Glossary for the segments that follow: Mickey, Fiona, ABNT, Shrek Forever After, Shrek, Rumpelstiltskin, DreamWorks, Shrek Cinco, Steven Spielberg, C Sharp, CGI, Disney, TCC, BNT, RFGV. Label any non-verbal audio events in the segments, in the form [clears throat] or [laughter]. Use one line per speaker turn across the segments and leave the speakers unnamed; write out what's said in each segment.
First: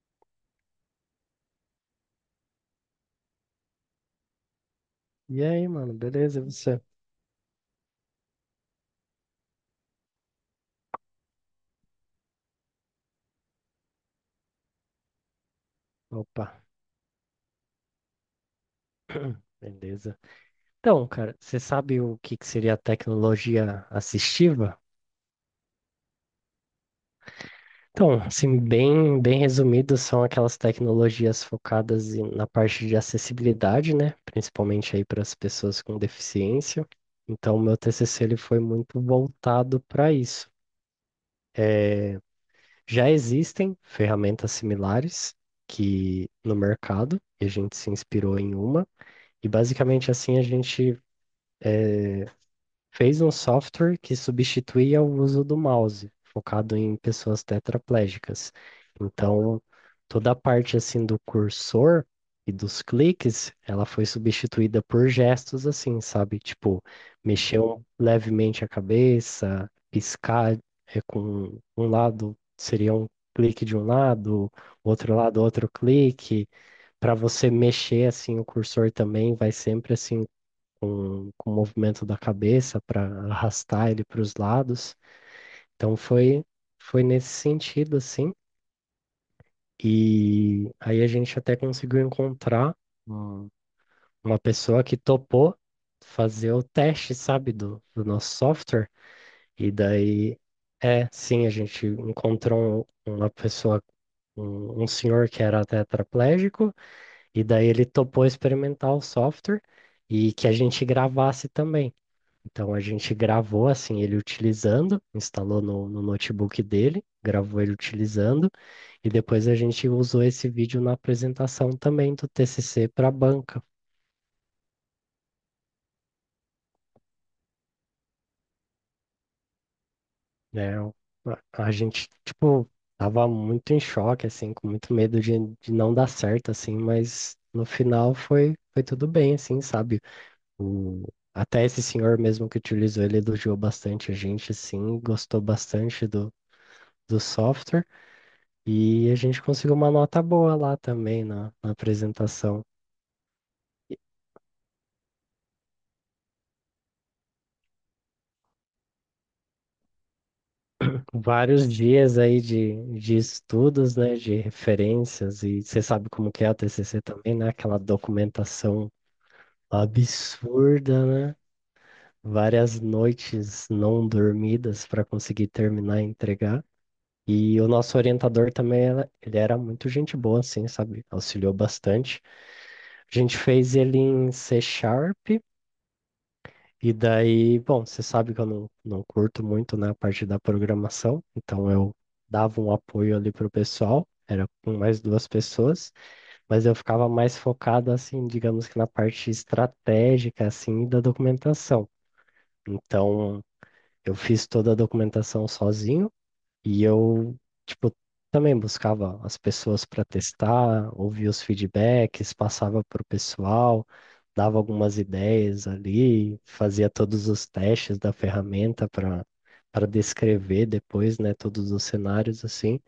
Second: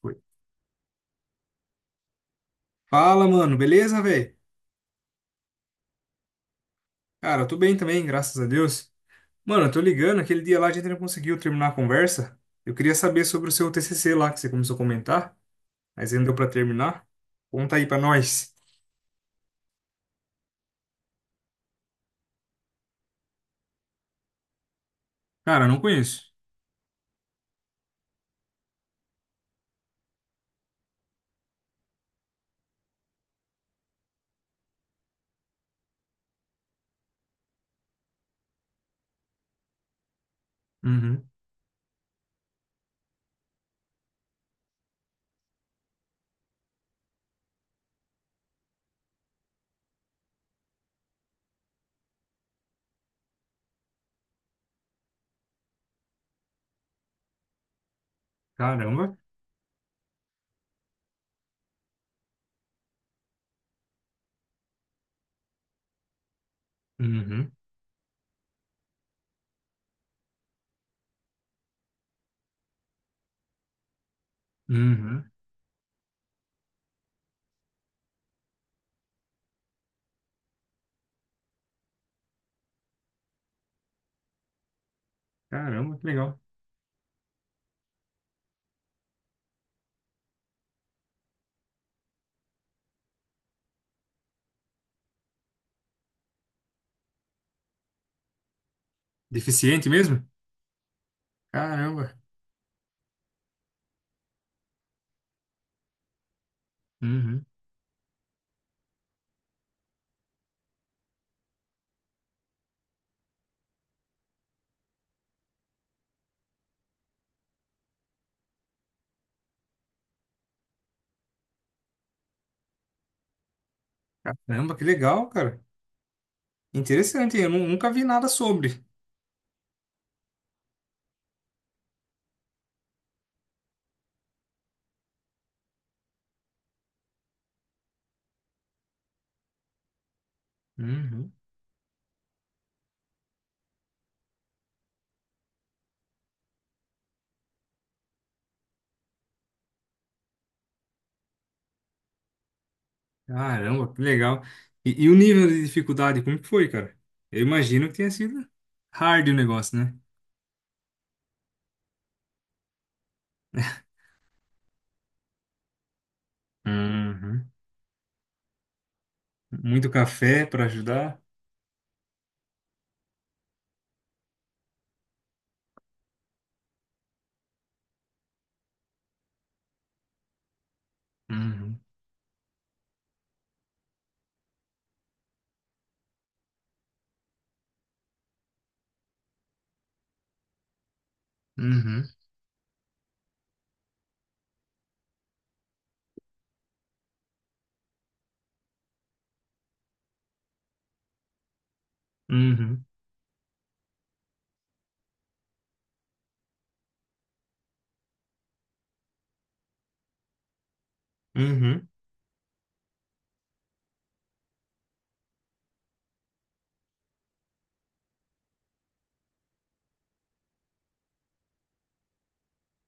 Foi. Fala, mano, beleza, velho?
E aí, mano, beleza? E você?
Cara, eu tô bem também, graças a Deus. Mano, eu tô ligando, aquele dia lá a gente não conseguiu terminar a conversa. Eu queria saber sobre o seu TCC lá que você começou a comentar, mas ainda deu
Opa,
pra terminar. Conta aí pra nós.
[clears throat] beleza. Então, cara, você sabe o que que seria a tecnologia assistiva?
Cara, eu não conheço.
Então, assim, bem resumido, são aquelas tecnologias focadas na parte de acessibilidade, né? Principalmente aí para as pessoas com deficiência. Então, o meu TCC ele foi muito voltado para isso.
Uhum.
Já existem ferramentas similares que no mercado, e a gente se inspirou em uma. E basicamente assim a gente fez um software que substituía o uso do mouse, focado em pessoas tetraplégicas.
Caramba.
Então, toda a parte assim do cursor e dos cliques, ela foi substituída por gestos assim, sabe? Tipo,
Uhum.
mexer levemente a cabeça, piscar com um lado seria um clique de um
Uhum.
lado outro clique. Para você mexer assim o cursor também vai sempre assim com o movimento da cabeça para arrastar ele para os lados. Então
Caramba, que legal.
foi nesse sentido, assim. E aí a gente até conseguiu encontrar um- uma pessoa que topou fazer o teste, sabe, do nosso software. E
Deficiente mesmo?
daí, é, sim, a gente
Caramba.
encontrou uma pessoa, um senhor que era tetraplégico,
Uhum.
e daí ele topou experimentar o software e que a gente gravasse também. Então a gente gravou assim ele utilizando, instalou no notebook dele, gravou ele utilizando e depois a gente usou esse vídeo na apresentação também do TCC para a banca,
Caramba, que legal, cara. Interessante, eu nunca vi nada sobre.
né? A gente tipo tava muito em choque assim, com muito medo de não dar certo assim, mas no final foi tudo bem assim, sabe? O
Uhum.
Até esse senhor mesmo que utilizou ele elogiou bastante a gente assim, gostou bastante do software. E a gente conseguiu uma nota boa lá também na apresentação.
Caramba, que legal. E o nível de dificuldade, como que foi, cara? Eu imagino que tenha sido hard o negócio, né?
Vários dias aí de estudos, né, de referências, e você sabe como que é a TCC também, né,
Uhum.
aquela documentação
Muito café para
absurda,
ajudar.
né, várias noites não dormidas para conseguir terminar e entregar. E o nosso orientador também, ele era muito gente boa, assim, sabe, auxiliou
Uhum.
bastante. A gente fez ele em C Sharp. E daí, bom, você sabe que eu não curto muito, né, a parte da programação, então eu
Uhum.
dava um apoio ali pro pessoal, era com mais duas pessoas, mas eu ficava mais focado, assim, digamos que na parte estratégica, assim, da documentação.
Uhum.
Então, eu fiz toda a documentação sozinho, e eu, tipo, também buscava as pessoas para testar, ouvia os
Uhum.
feedbacks, passava para o pessoal, dava algumas ideias ali, fazia todos os testes da ferramenta para descrever depois, né, todos os cenários assim.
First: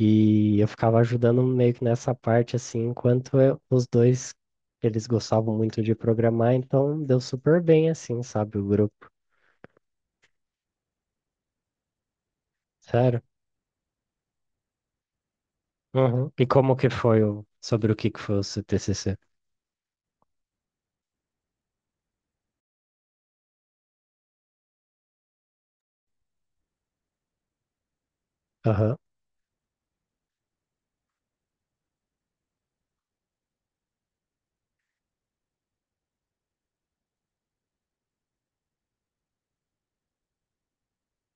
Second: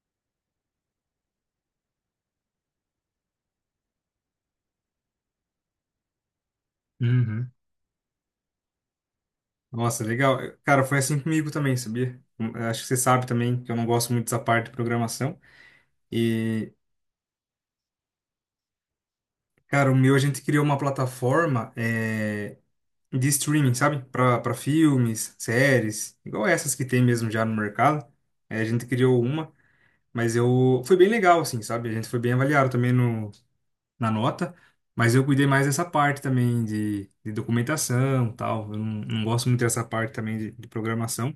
E eu ficava ajudando meio que nessa parte assim, enquanto os dois eles gostavam muito de programar, então deu
Uhum.
super bem assim, sabe, o grupo.
Nossa, legal. Cara, foi assim comigo também, sabia? Eu acho que você
Sério?
sabe também que eu não gosto muito dessa parte de programação.
Uhum. E
E,
como que foi sobre o que que foi o seu TCC?
cara, o meu a gente criou uma plataforma de streaming, sabe? Para filmes, séries, igual essas que tem mesmo já no mercado. É, a gente
Aham.
criou uma. Mas eu. Foi bem legal, assim, sabe? A gente foi bem avaliado também no, na nota. Mas eu cuidei mais dessa parte também de documentação e tal. Eu não gosto muito dessa parte também de programação.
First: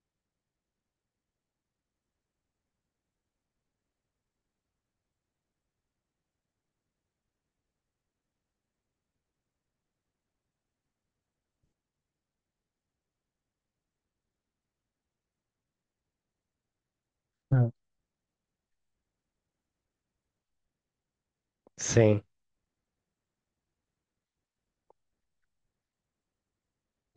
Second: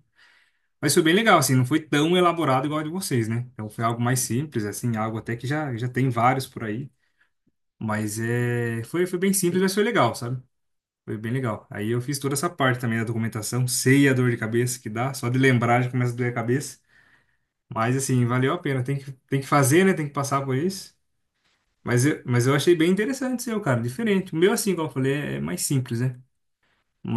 Mas foi bem legal, assim, não foi tão elaborado igual a de vocês, né? Então foi algo mais simples, assim, algo até que já tem vários por aí. Mas foi bem simples, mas foi legal, sabe? Foi bem legal. Aí eu fiz toda essa parte também da documentação, sei a dor de cabeça que dá, só de lembrar já começa a doer a cabeça.
Ah,
Mas assim, valeu a pena, tem que fazer, né? Tem que passar por isso.
sim.
Mas eu achei bem interessante o seu, cara, diferente. O meu, assim, como eu falei, é mais simples, né?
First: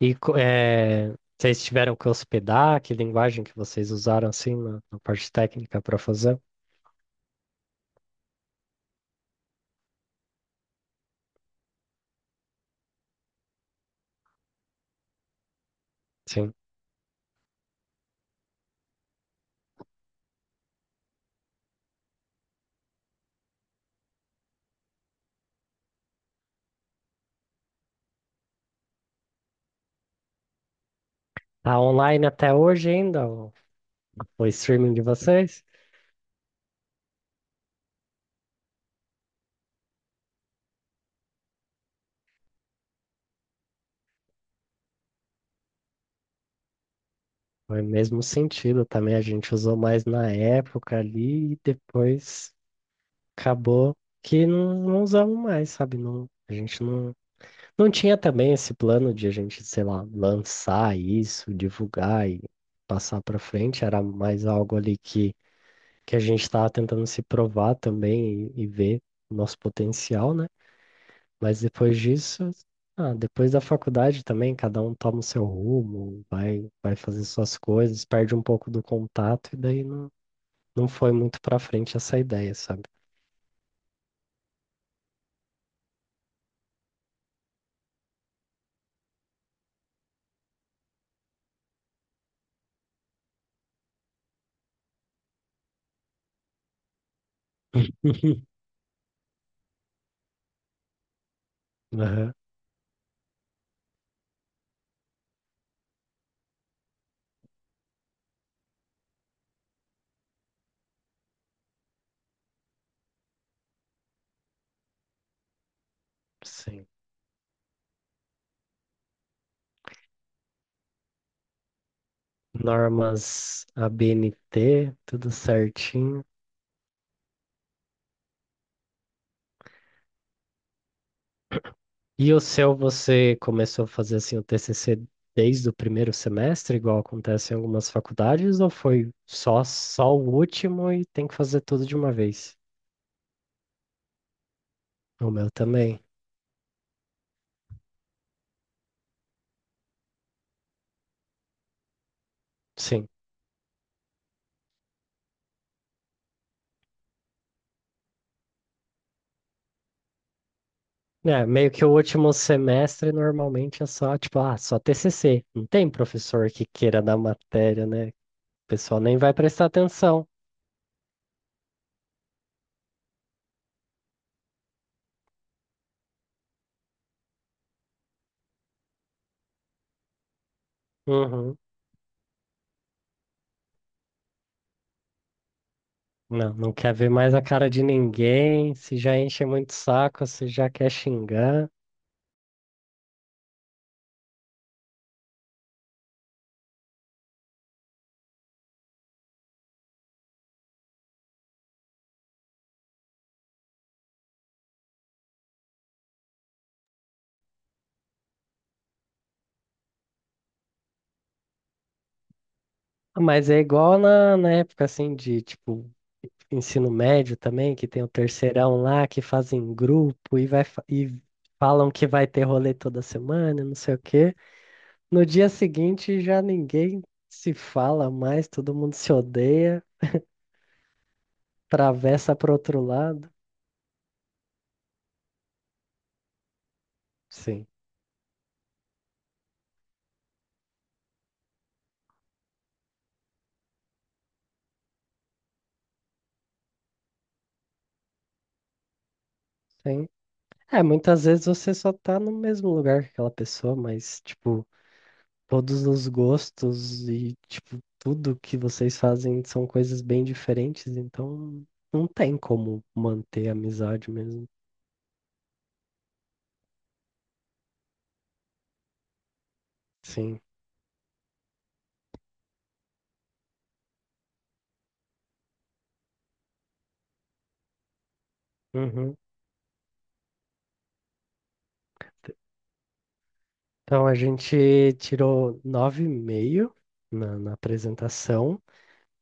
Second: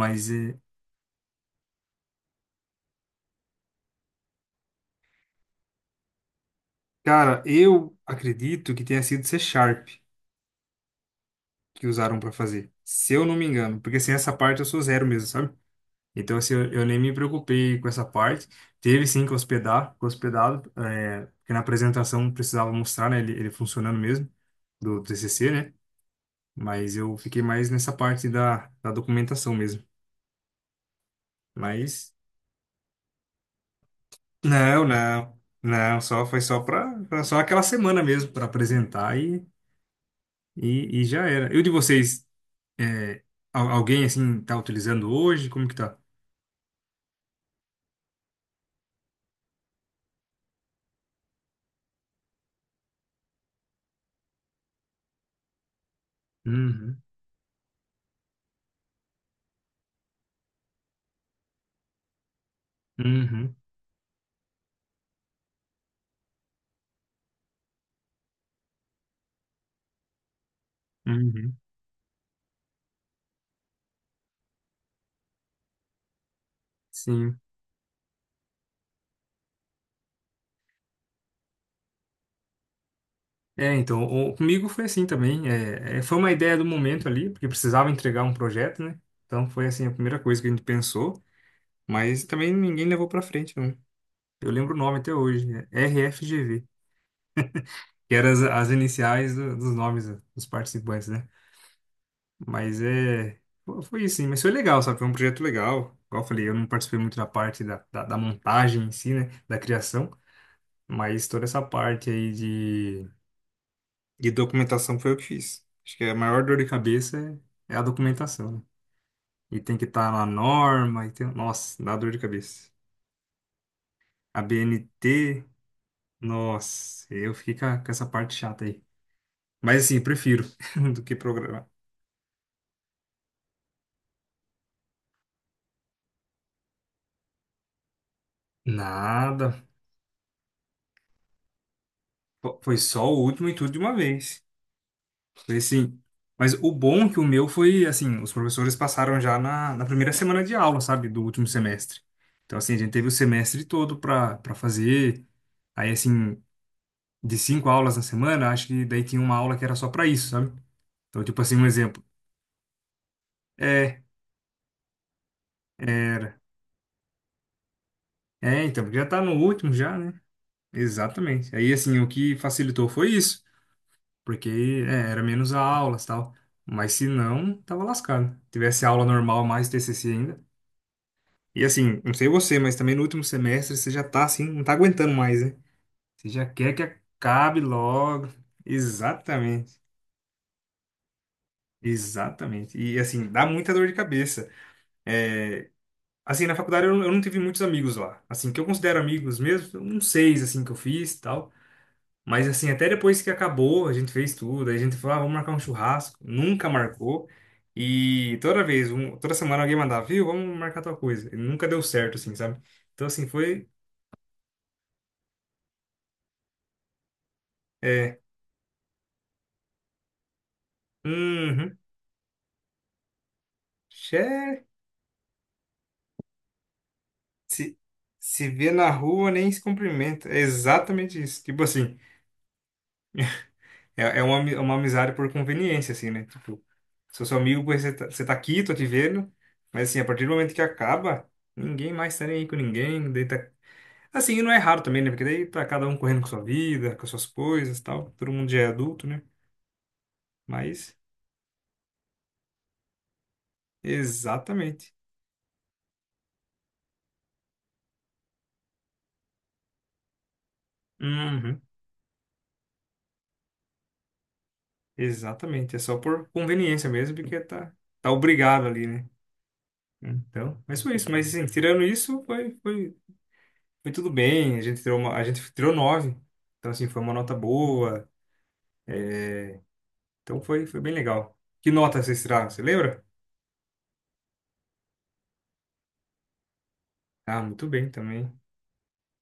Vocês tiveram que hospedar? Que linguagem que vocês usaram assim na parte técnica para fazer?
cara, eu acredito que tenha sido C Sharp que usaram pra fazer, se eu não me engano. Porque, assim, essa parte eu sou zero mesmo, sabe? Então, assim,
Sim.
eu nem me preocupei com essa parte. Teve, sim, que hospedar, que hospedado, é, porque na apresentação precisava mostrar, né, ele funcionando mesmo, do T C# C, né? Mas eu fiquei mais nessa parte da documentação mesmo.
Tá
Mas
online até hoje ainda o
Não,
streaming de
não,
vocês?
não, só foi só para só aquela semana mesmo para apresentar e já era. E o de vocês, é, alguém assim tá utilizando hoje? Como que tá?
Foi o mesmo sentido também. A gente usou mais na época ali e depois acabou que não usamos mais, sabe? Não, a gente
Uhum,
não tinha também esse plano de a gente, sei lá, lançar isso, divulgar e passar para
uhum,
frente. Era mais algo ali que a gente estava tentando se provar também e ver o nosso potencial, né?
uhum,
Mas depois disso, ah, depois da faculdade também, cada um toma o seu rumo, vai fazer
sim.
suas coisas, perde um pouco do contato e daí não foi muito pra frente essa ideia, sabe?
É, então, o, comigo foi assim também. É, é, foi uma ideia do momento ali, porque precisava entregar um projeto, né? Então foi assim a primeira coisa que a gente pensou, mas também ninguém levou para frente, não. Eu lembro o nome até hoje, é RFGV, que eram
[laughs]
as iniciais dos nomes dos participantes, né?
Aham,
Mas é. Foi isso, sim. Mas foi legal, sabe? Foi um projeto legal. Igual eu falei, eu não participei muito da parte da montagem em si, né? Da criação. Mas toda essa parte aí de documentação foi eu que fiz. Acho que a maior dor de
sim.
cabeça é a documentação, né? E tem que estar na norma. E tem Nossa, dá dor de cabeça.
Normas
A
ABNT, tudo
BNT,
certinho.
nossa, eu fiquei com, com essa parte chata aí. Mas assim, prefiro [laughs] do que programar.
E o seu, você começou a fazer assim o TCC desde o primeiro semestre, igual acontece em algumas faculdades, ou foi só
Nada.
só o último e tem que fazer tudo de uma vez?
Foi só o último e tudo de uma vez.
O meu
Foi assim.
também.
Mas o bom é que o meu foi, assim, os professores passaram já na primeira semana de aula, sabe, do último semestre. Então, assim, a gente teve
Sim.
o semestre todo para fazer. Aí, assim, de cinco aulas na semana, acho que daí tinha uma aula que era só para isso, sabe? Então, tipo
É,
assim, um
meio que o
exemplo.
último semestre normalmente é
É,
só, tipo, ah, só TCC. Não tem
era.
professor que queira dar matéria, né? O
É, então, porque
pessoal
já
nem
tá no
vai prestar
último já, né?
atenção.
Exatamente. Aí, assim, o que facilitou foi isso, porque era menos aulas e tal. Mas se não, tava lascado. Tivesse aula normal mais TCC ainda.
Uhum.
E assim, não sei você, mas também no último semestre você já tá assim, não tá aguentando mais, né? Você já
Não, não
quer que
quer ver mais a
acabe
cara de
logo.
ninguém. Se já enche muito o
Exatamente,
saco, se já quer xingar.
exatamente. E assim, dá muita dor de cabeça. É, assim, na faculdade eu não tive muitos amigos lá. Assim, que eu considero amigos mesmo, uns seis, assim, que eu fiz e tal. Mas assim, até depois que acabou, a gente fez tudo, aí a gente falou, ah, vamos marcar um churrasco. Nunca marcou. E toda vez, toda semana alguém mandava, viu, vamos marcar tal coisa. E nunca deu certo, assim, sabe? Então assim,
Mas é
foi.
igual na época assim de tipo ensino médio também, que tem o
É,
terceirão lá que fazem grupo e vai e
uhum.
falam que vai ter rolê toda semana, não sei o
Xé,
quê. No dia seguinte já ninguém se
se,
fala mais,
se vê
todo
na
mundo se
rua, nem se
odeia,
cumprimenta. É exatamente isso. Tipo assim,
atravessa pro outro lado.
é uma, uma amizade por conveniência, assim, né? Tipo, sou seu amigo,
Sim,
porque você tá aqui, tô te vendo. Mas assim, a partir do momento que acaba, ninguém mais tá nem aí com ninguém. Daí tá Assim, e não é raro também, né? Porque daí tá cada um correndo com sua vida, com suas coisas e tal. Todo mundo já é adulto, né?
sim. É,
Mas,
muitas vezes você só tá no mesmo lugar que aquela pessoa, mas tipo
exatamente.
todos os gostos e, tipo, tudo que vocês fazem são coisas bem diferentes,
Uhum.
então não tem como manter a amizade mesmo.
Exatamente. É só por conveniência mesmo, porque tá obrigado ali, né?
Sim.
Então, mas foi isso. Mas assim, tirando isso, foi tudo bem. A gente tirou 9. Então, assim, foi uma nota boa.
Uhum.
Então, foi bem legal. Que nota vocês tiraram? Você lembra?
Então a gente tirou 9,5 na,
Ah,
na
muito bem também.
apresentação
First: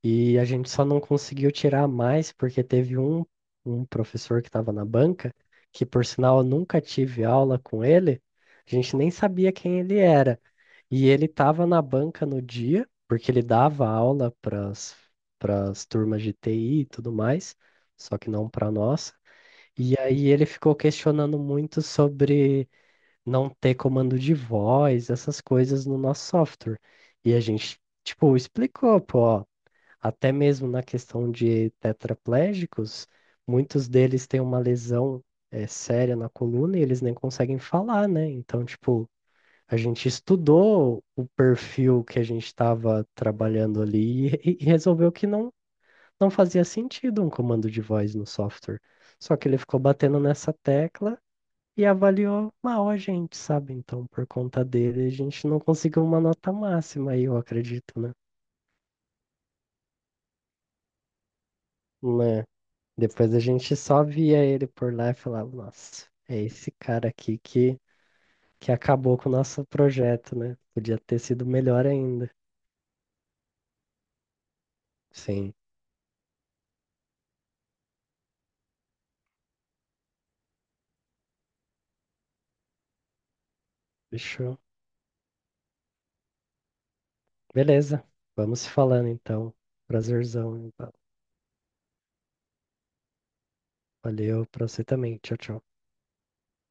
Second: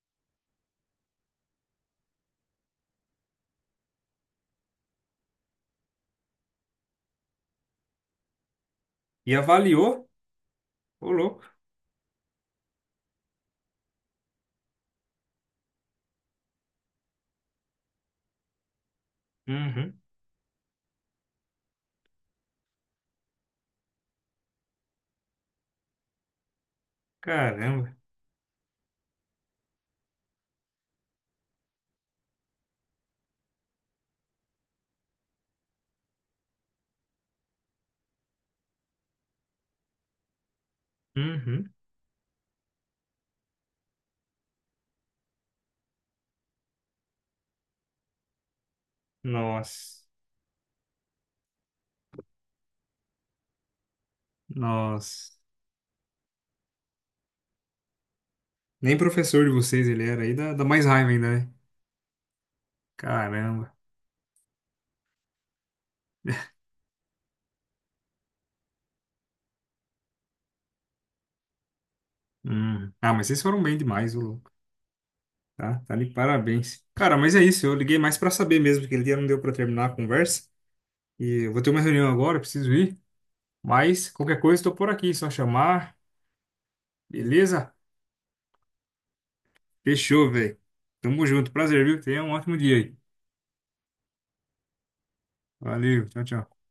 e a gente só não conseguiu tirar mais porque teve um professor que estava na banca, que por sinal eu nunca tive aula com ele, a gente nem
E
sabia quem ele
avaliou?
era. E
Ô,
ele
louco.
estava na banca no dia, porque ele dava aula para as turmas de TI e tudo mais, só que não para nossa. E
Uhum.
aí ele ficou questionando muito sobre não ter comando de voz, essas coisas no nosso software. E a gente,
Caramba.
tipo, explicou, pô, ó, até mesmo na questão de tetraplégicos, muitos deles têm uma lesão, séria na coluna e eles nem conseguem falar, né? Então, tipo a gente estudou o
Uhum.
perfil que a gente estava trabalhando ali e resolveu que não fazia sentido um comando de voz no software. Só que ele ficou
Nossa.
batendo nessa tecla e avaliou mal a gente, sabe? Então, por conta dele, a
Nossa.
gente não conseguiu uma nota máxima aí, eu acredito, né?
Nem professor de vocês ele era aí, dá mais raiva ainda, né?
Né? Depois a
Caramba.
gente só via ele por lá e falava, nossa, é esse cara aqui que acabou com o nosso projeto, né? Podia ter sido melhor ainda.
Hum. Ah, mas vocês foram bem demais, ô louco.
Sim,
Tá de parabéns. Cara, mas é isso. Eu liguei mais pra saber mesmo, que ele dia não deu pra terminar a conversa. E eu vou ter uma reunião agora, eu preciso ir. Mas qualquer coisa,
deixa.
estou por aqui, só chamar. Beleza?
Beleza. Vamos se falando então.
Fechou, velho.
Prazerzão.
Tamo junto. Prazer, viu? Tenha um ótimo dia aí.
Valeu pra você também. Tchau, tchau.
Valeu, tchau, tchau.